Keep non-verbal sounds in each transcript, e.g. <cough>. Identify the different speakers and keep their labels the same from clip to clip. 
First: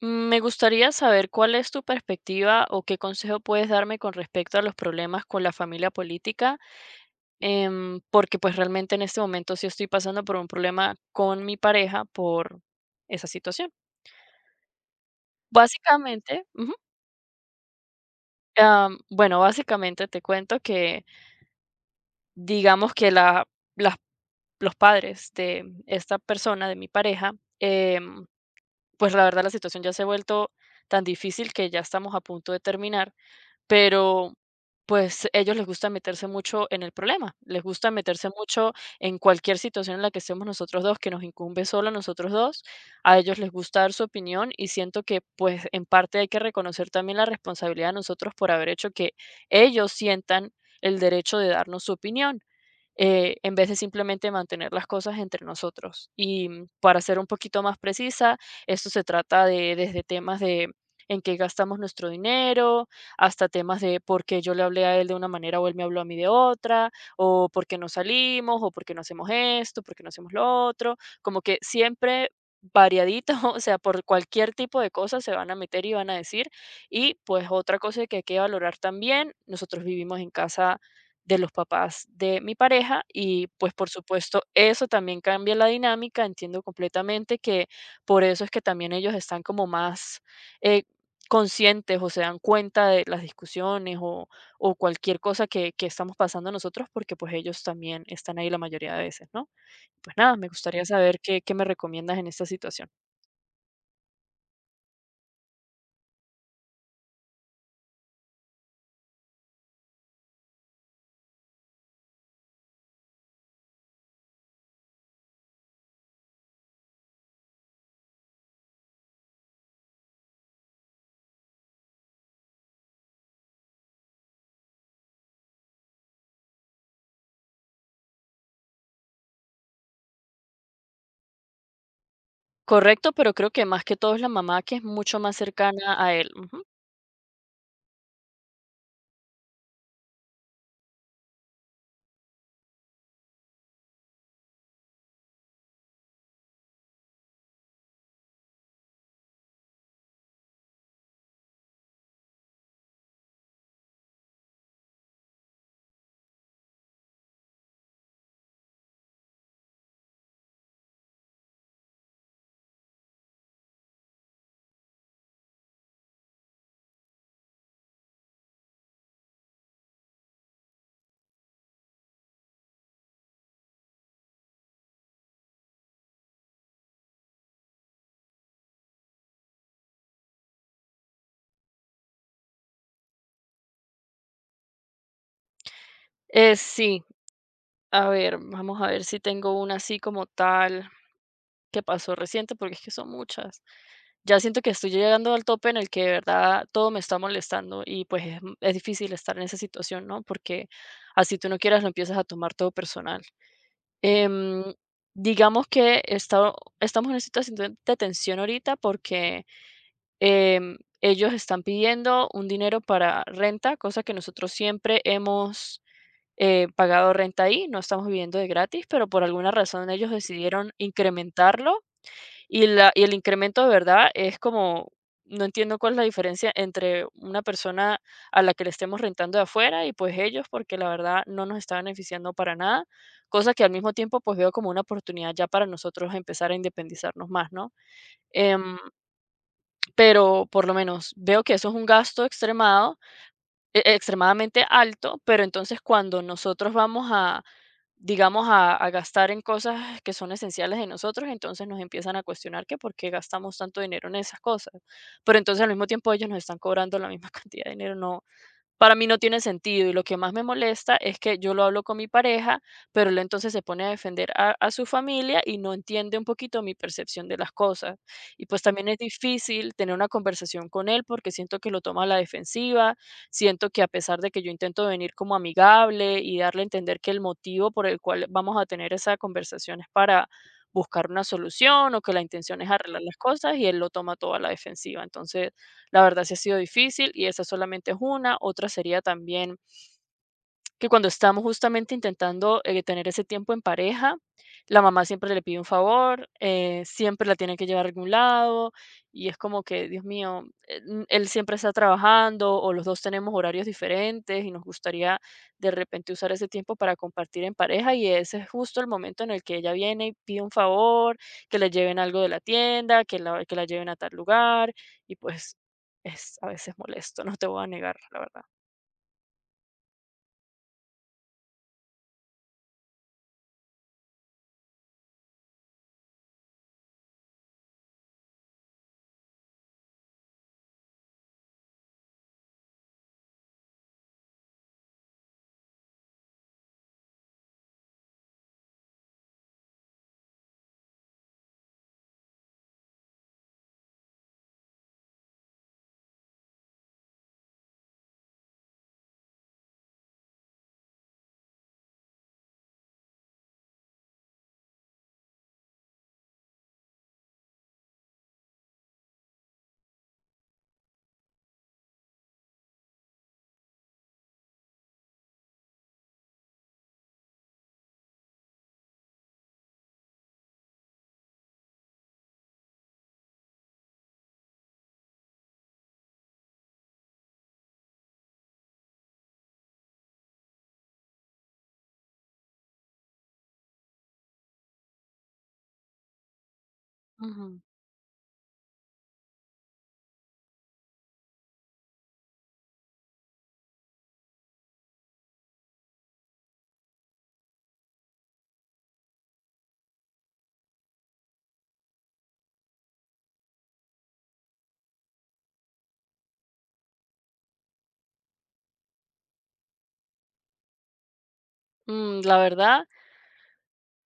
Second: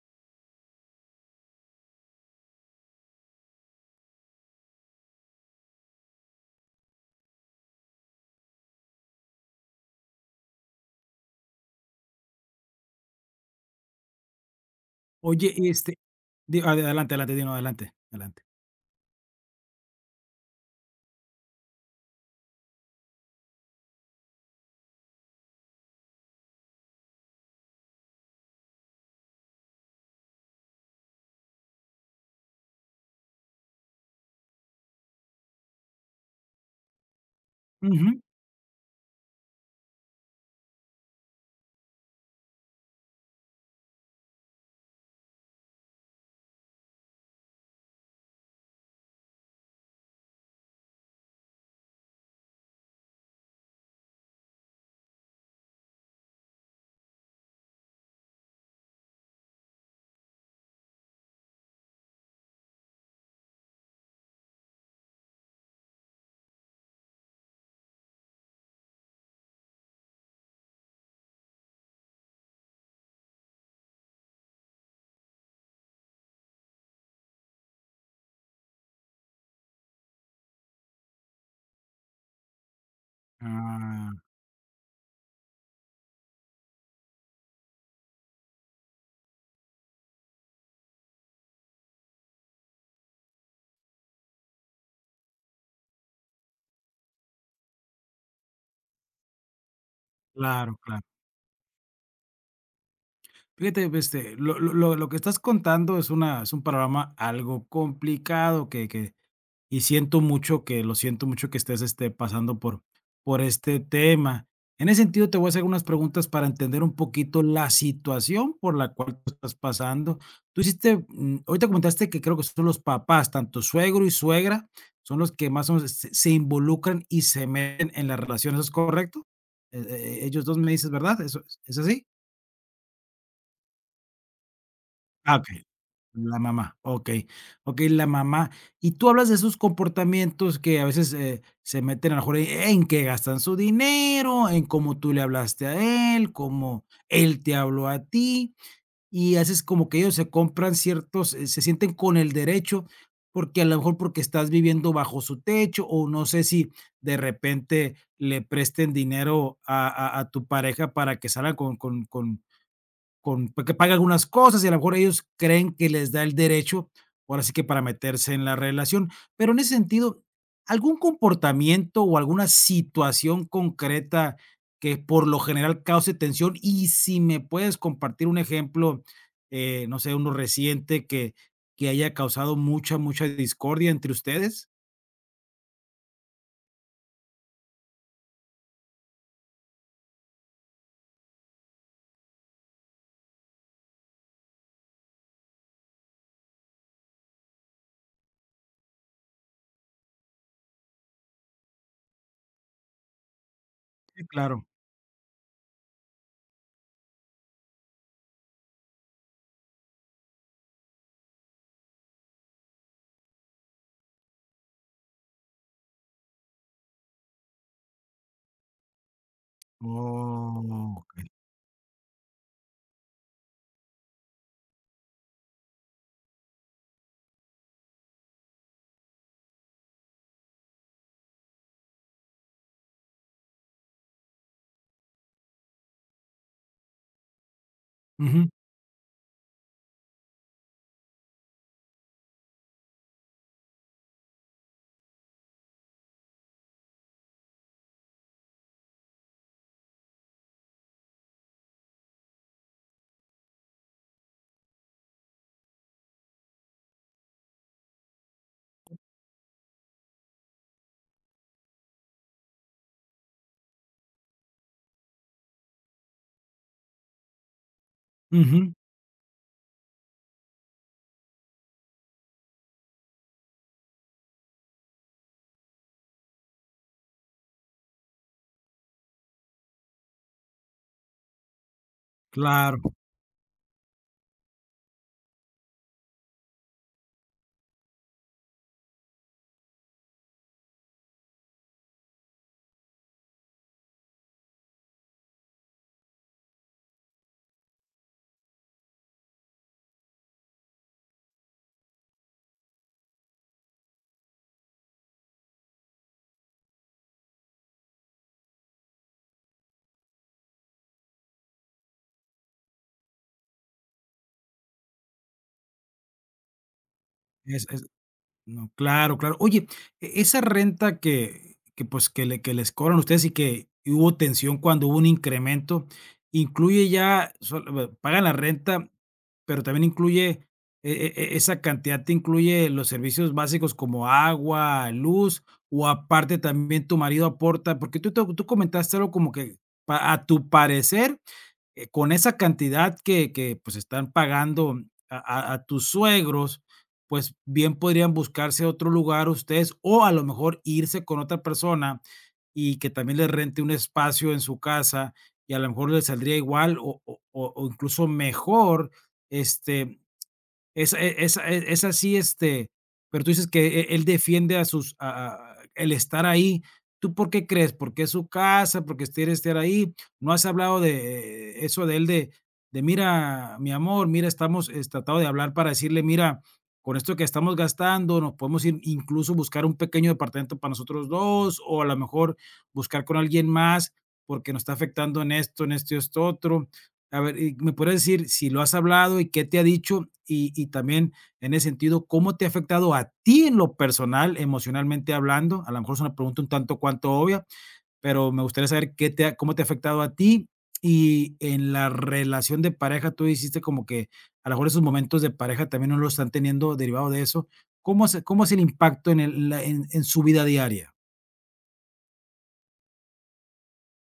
Speaker 1: Me gustaría saber cuál es tu perspectiva o qué consejo puedes darme con respecto a los problemas con la familia política, porque pues realmente en este momento sí estoy pasando por un problema con mi pareja por esa situación.
Speaker 2: Oye, y
Speaker 1: Básicamente,
Speaker 2: di
Speaker 1: ujú,
Speaker 2: adelante, adelante, di, no, adelante, adelante.
Speaker 1: bueno, básicamente te cuento que digamos que las- los padres de esta persona, de mi pareja, em, pues la verdad la situación ya se ha vuelto tan difícil que ya estamos a punto de terminar. Pero, pues, ellos les gusta meterse mucho en el problema, les gusta
Speaker 2: Ujú.
Speaker 1: meterse mucho en cualquier situación en la que estemos nosotros dos, que nos incumbe solo a nosotros dos. A ellos les gusta dar su opinión y siento que, pues, en parte hay que reconocer también la responsabilidad de nosotros por haber hecho que ellos sientan el derecho de darnos su opinión, en vez de simplemente mantener las cosas entre nosotros. Y para ser un poquito más precisa, esto se trata de desde temas de en qué gastamos nuestro dinero, hasta temas de por qué yo le hablé a él de una manera o él me habló a mí de otra, o por qué no salimos, o por qué no hacemos esto, por qué no hacemos lo otro, como que siempre variadito, <laughs> o sea, por cualquier tipo de cosas se van a meter y van a decir. Y pues otra cosa que hay que valorar también, nosotros vivimos en casa de los papás de mi pareja y pues por
Speaker 2: Ah,
Speaker 1: supuesto eso también cambia la dinámica. Entiendo completamente que por eso es que también ellos están como más eh, conscientes o se dan cuenta de las discusiones o cualquier cosa que, estamos pasando nosotros, porque pues ellos también están ahí la mayoría de veces, ¿no? Pues nada, me
Speaker 2: claro,
Speaker 1: gustaría
Speaker 2: claro.
Speaker 1: saber qué, qué me recomiendas en esta situación.
Speaker 2: Fíjate, pues, lo que estás contando es una es un panorama algo complicado que y siento mucho que lo siento mucho que estés, pasando por este tema. En ese sentido, te voy a hacer unas preguntas para entender un poquito la situación por la cual tú estás pasando. Ahorita comentaste que creo que son los papás, tanto suegro y suegra, son los que más o menos se involucran y se meten en la relación, ¿eso es correcto? E e ellos 2 me dices, ¿verdad? ¿Eso es así?
Speaker 1: Correcto, pero creo que más que todo es la mamá, que es mucho más
Speaker 2: Ah, okey.
Speaker 1: cercana a él.
Speaker 2: La
Speaker 1: Ujú.
Speaker 2: mamá, okey, okey, la mamá. Y tú hablas de sus comportamientos que a veces, se meten a lo mejor en que gastan su dinero, en cómo tú le hablaste a él, cómo él te habló a ti, y haces como que ellos se compran se sienten con el derecho, porque a lo mejor, porque estás viviendo bajo su techo, o no sé si de repente le presten dinero a tu pareja para que salga con, pues, que pague algunas cosas y a lo mejor ellos creen que les da el derecho, ahora sí que, para meterse en la relación. Pero en ese sentido, ¿algún comportamiento o alguna situación concreta que por lo general cause tensión? Y si me puedes compartir un ejemplo, no sé, uno reciente que haya causado mucha, mucha discordia entre ustedes.
Speaker 1: Sí, a ver, vamos a ver si tengo una así como tal, que pasó reciente, porque es que son muchas. Ya siento que estoy llegando al tope en el que de verdad todo me está molestando y pues es, m- es difícil estar en esa situación, ¿no? Porque así tú no quieras, lo empiezas a tomar todo personal.
Speaker 2: Sí,
Speaker 1: Em,
Speaker 2: claro.
Speaker 1: digamos que estamos en una situación de tensión ahorita porque ellos están pidiendo un dinero para renta, cosa que nosotros siempre hemos, pagado renta ahí, no estamos viviendo de gratis, pero por alguna razón ellos decidieron
Speaker 2: Oh, ok.
Speaker 1: incrementarlo. Y el incremento de verdad es como, no entiendo cuál es la diferencia entre una persona a la que le estemos rentando de afuera y, pues, ellos, porque la verdad no nos está beneficiando para nada, cosa que al mismo tiempo, pues, veo como una oportunidad ya para nosotros empezar a independizarnos más, ¿no?
Speaker 2: Ujú,
Speaker 1: Em, pero por lo menos veo que eso es un gasto extremado e extremadamente alto, pero entonces cuando nosotros vamos a, digamos, a gastar en cosas que son esenciales de nosotros, entonces nos empiezan a cuestionar que por qué gastamos tanto dinero en esas cosas. Pero entonces al mismo tiempo ellos nos están cobrando la misma <laughs> cantidad de dinero. No, para mí no tiene sentido, y lo que más me molesta es que yo lo hablo con mi pareja, pero él entonces se pone a defender a su familia y no entiende un poquito mi percepción de las cosas. Y, pues,
Speaker 2: ujú,
Speaker 1: también es difícil tener una conversación con él porque siento que lo toma a la defensiva, siento que a pesar de que yo intento venir como amigable y darle a entender que el motivo por el cual vamos a tener esa conversación es para buscar una solución, o que la intención es
Speaker 2: claro.
Speaker 1: arreglar las cosas, y él lo toma todo a la defensiva. Entonces la verdad sí ha sido difícil y esa solamente es una. Otra sería también que cuando estamos justamente intentando, tener ese tiempo en pareja, la mamá siempre le pide un favor, siempre la tiene que llevar a algún lado, y es como que, Dios mío, él siempre está trabajando o los 2 tenemos horarios diferentes y nos gustaría de repente usar ese tiempo para compartir en pareja, y ese es justo el momento en el que ella viene y pide un favor, que le lleven algo de la tienda, que la lleven a tal lugar, y pues es a veces molesto, no te voy a negar, la verdad.
Speaker 2: No, claro, claro. Oye, esa renta que les cobran ustedes y que hubo tensión cuando hubo un incremento, ¿incluye? Ya solo pagan la renta, pero también incluye, esa cantidad te incluye los servicios básicos como agua, luz, ¿o aparte también tu marido aporta? Porque tú comentaste algo como que, pa a tu parecer, con esa cantidad que pues están pagando a tus suegros, pues bien podrían buscarse otro lugar ustedes, o a lo mejor irse con otra persona y que también les rente un espacio en su casa, y a lo mejor les saldría igual o incluso mejor. Este, esa e esa e esa sí, este, pero tú dices que él defiende a sus a el estar ahí. ¿Tú por qué crees? ¿Porque es su casa? ¿Porque es quiere estar ahí? ¿No has hablado de eso de él de: "Mira, mi amor, mira, estamos"? ¿Es tratado de hablar para decirle: "Mira, con esto que estamos gastando, nos podemos ir, incluso buscar un pequeño departamento para nosotros dos, o a lo mejor buscar con alguien más, porque nos está afectando en esto y esto otro"? A ver, ¿y
Speaker 1: Ujú.
Speaker 2: me puedes decir si lo has hablado y qué te ha dicho? También, en ese sentido, ¿cómo te ha afectado a ti en lo personal, emocionalmente hablando? A lo mejor es una pregunta un tanto cuanto obvia, pero me gustaría saber qué te ha cómo te ha afectado a ti. Y en la relación de pareja, tú hiciste como que a lo mejor esos momentos de pareja también no lo están teniendo, derivado de eso. ¿Cómo es el impacto en el la en su vida diaria?
Speaker 1: La verdad,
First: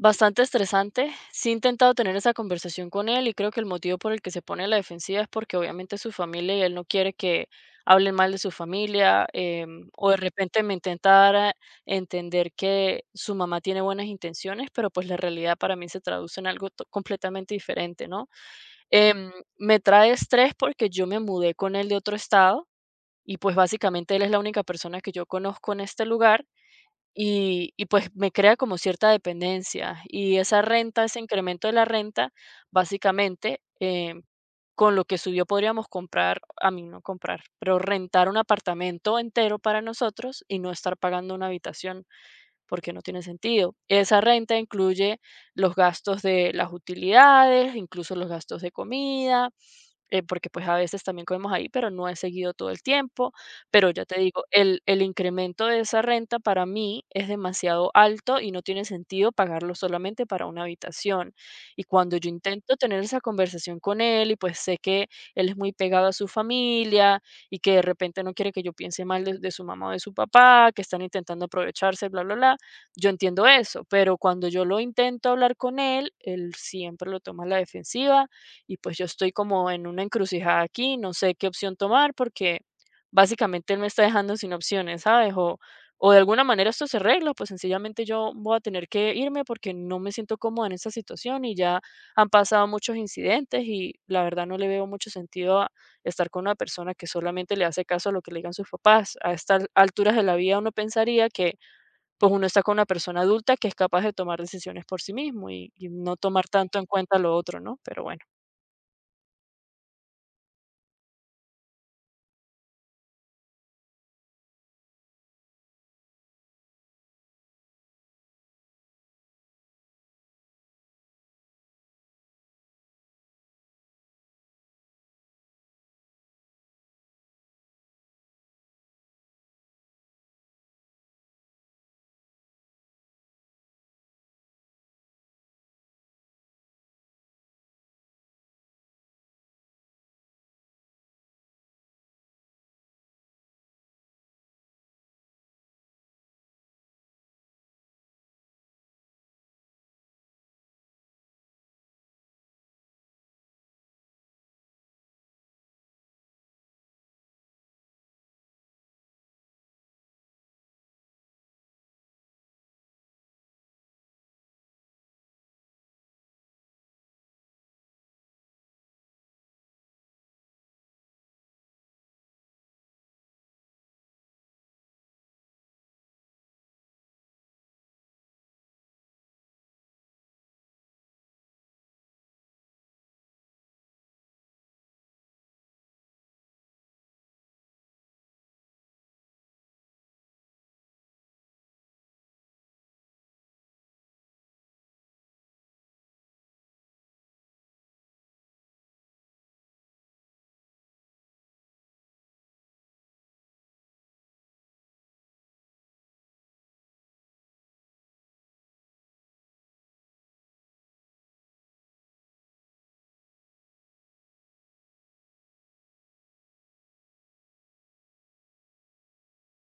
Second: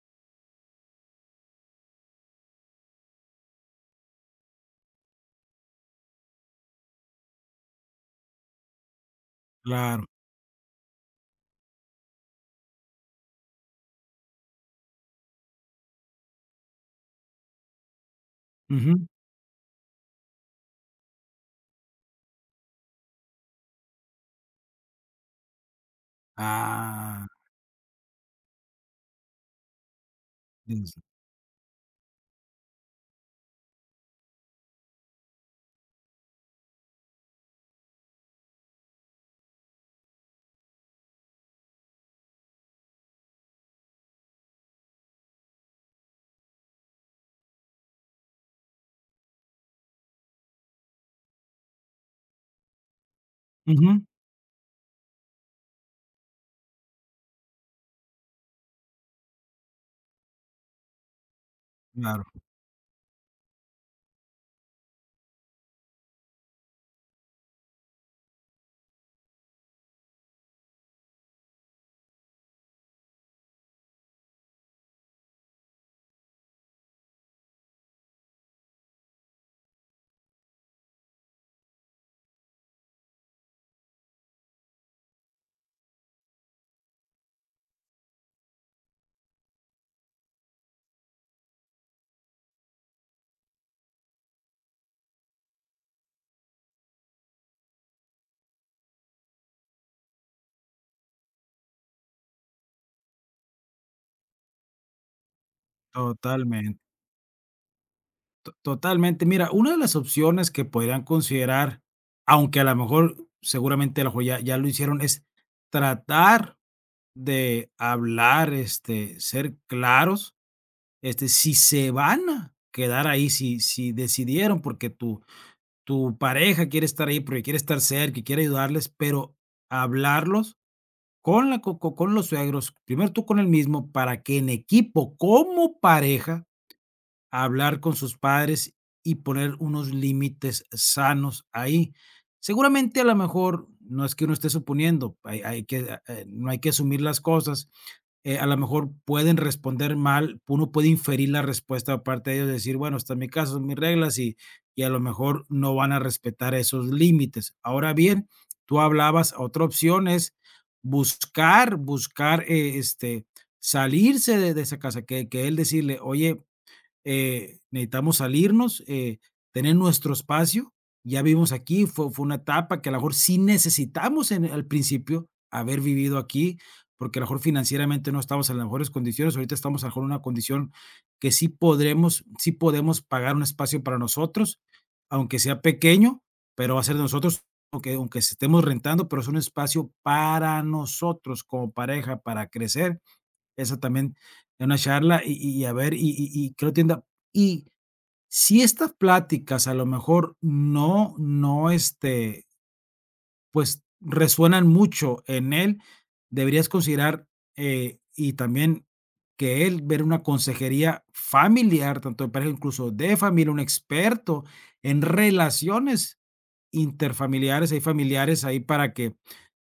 Speaker 1: bastante estresante. Sí he intentado tener esa conversación con él y creo que el motivo por el que se pone a la defensiva es porque obviamente es su familia y él no quiere que hablen mal de su familia,
Speaker 2: Claro.
Speaker 1: o de repente me intenta dar a entender que su mamá tiene buenas intenciones, pero pues la realidad para mí se traduce en algo completamente diferente, ¿no?
Speaker 2: Ujú.
Speaker 1: em, Me trae estrés porque yo me mudé con él de otro estado y pues básicamente él es la única persona que yo conozco en este lugar
Speaker 2: Ah,
Speaker 1: y, pues, me crea como cierta dependencia. Y esa
Speaker 2: listo.
Speaker 1: renta, ese incremento de la renta, básicamente, con lo que subió podríamos comprar, a mí no comprar, pero rentar un apartamento entero para nosotros y no estar pagando una habitación, porque no tiene sentido. Esa renta incluye los gastos de las utilidades, incluso los gastos de comida, porque pues a veces también comemos ahí, pero no he seguido todo el tiempo. Pero
Speaker 2: Ujú,
Speaker 1: ya te digo, el incremento de esa renta para mí es demasiado alto y no tiene sentido pagarlo solamente para una habitación. Y cuando
Speaker 2: claro,
Speaker 1: yo intento tener esa conversación con él, y pues sé que él es muy pegado a su familia y que de repente no quiere que yo piense mal de su mamá o de su papá, que están intentando aprovecharse, bla, bla, bla, yo entiendo eso, pero cuando yo lo intento hablar con él, él siempre lo toma a la defensiva. Y pues yo estoy como en una encrucijada aquí, no sé qué opción tomar, porque básicamente él me está dejando sin opciones, ¿sabes? O de alguna manera esto se arregla, pues sencillamente yo voy a tener que irme porque no me siento cómoda en esta situación, y ya han pasado muchos incidentes y la verdad no le veo mucho sentido a estar con una persona que solamente le hace caso a lo que le digan sus papás. A estas alturas de la vida uno pensaría que pues uno está con una persona adulta que es capaz de tomar decisiones por sí mismo, y no tomar tanto
Speaker 2: totalmente.
Speaker 1: en cuenta lo otro, ¿no? Pero bueno.
Speaker 2: To totalmente. Mira, una de las opciones que podrían considerar, aunque a lo mejor seguramente a lo mejor ya lo hicieron, es tratar de hablar, ser claros. Si se van a quedar ahí, si decidieron, porque tu pareja quiere estar ahí, porque quiere estar cerca y quiere ayudarles, pero hablarlos con la co co con los suegros. Primero tú con el mismo, para que, en equipo, como pareja, hablar con sus padres y poner unos límites sanos ahí. Seguramente, a lo mejor no es que uno esté suponiendo. Hay que, no hay que asumir las cosas. A lo mejor pueden responder mal, uno puede inferir la respuesta aparte de ellos, decir, bueno, está en mi caso, son mis reglas, y a lo mejor no van a respetar esos límites. Ahora bien, tú hablabas, otra opción es buscar, salirse de esa casa. Que él decirle, oye, necesitamos salirnos, tener nuestro espacio. Ya vimos aquí, fue una etapa que a lo mejor sí necesitamos al principio haber vivido aquí, porque a lo mejor financieramente no estamos en las mejores condiciones. Ahorita estamos a lo mejor en una condición que sí podemos pagar un espacio para nosotros, aunque sea pequeño, pero va a ser de nosotros, aunque estemos rentando, pero es un espacio para nosotros como pareja, para crecer. Eso también, en una charla, y a ver, y que lo entienda. Y si estas pláticas a lo mejor no, pues, resuenan mucho en él, deberías considerar, y también que él, ver una consejería familiar, tanto de pareja, incluso de familia, un experto en relaciones interfamiliares, hay familiares ahí, para que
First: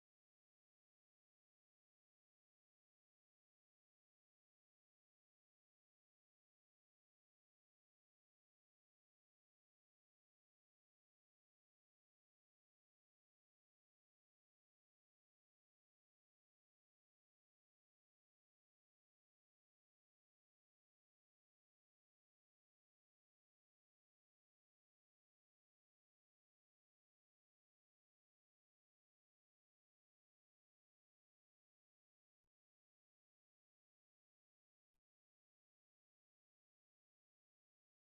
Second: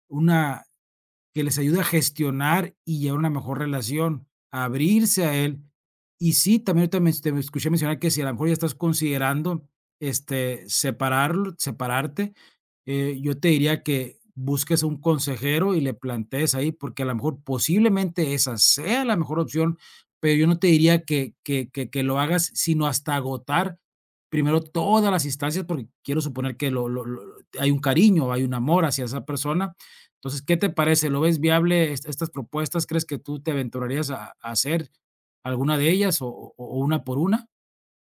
Speaker 2: una, que les ayude a gestionar y llevar una mejor relación, a abrirse a él. Y sí, también ahorita te me escuché mencionar que si a lo mejor ya estás considerando, separarte, yo te diría que busques a un consejero y le plantees ahí, porque a lo mejor posiblemente esa sea la mejor opción, pero yo no te diría que lo hagas, sino hasta agotar primero todas las instancias, porque quiero suponer que hay un cariño, hay un amor hacia esa persona. Entonces, ¿qué te parece? ¿Lo ves viable estas propuestas? ¿Crees que tú te aventurarías a hacer alguna de ellas, o una por una?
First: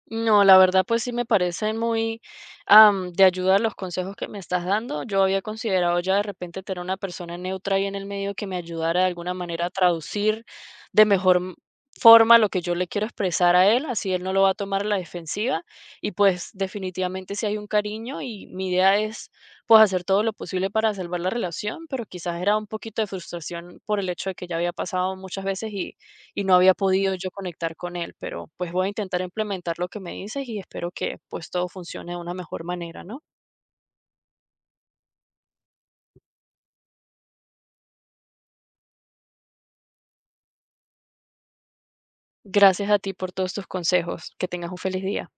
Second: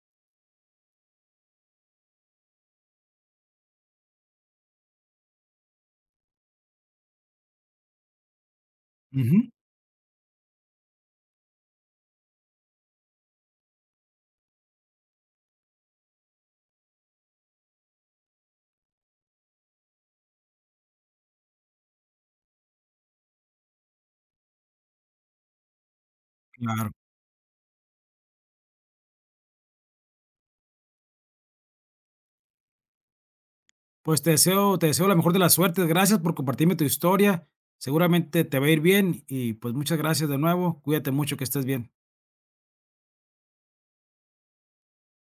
Speaker 1: No, la verdad, pues sí me parecen muy, de ayuda los consejos que me estás dando. Yo había considerado ya de repente tener una persona neutra ahí en el medio que me ayudara de alguna
Speaker 2: Ujú,
Speaker 1: manera a traducir de mejor forma lo que yo le quiero expresar a él, así él no lo va a tomar a la defensiva. Y pues definitivamente si hay un cariño y mi idea es pues hacer todo lo posible para salvar la relación, pero quizás era un poquito de frustración por el hecho de que ya había pasado muchas veces y no había
Speaker 2: claro.
Speaker 1: podido yo conectar con él, pero pues voy a intentar implementar lo que me dices y espero que pues todo funcione de una mejor manera, ¿no?
Speaker 2: Pues te deseo la mejor de las suertes. Gracias por compartirme tu historia. Seguramente te va a ir bien y, pues, muchas gracias de nuevo. Cuídate mucho, que estés bien.
Speaker 1: Gracias a ti por todos tus consejos. Que tengas un feliz día.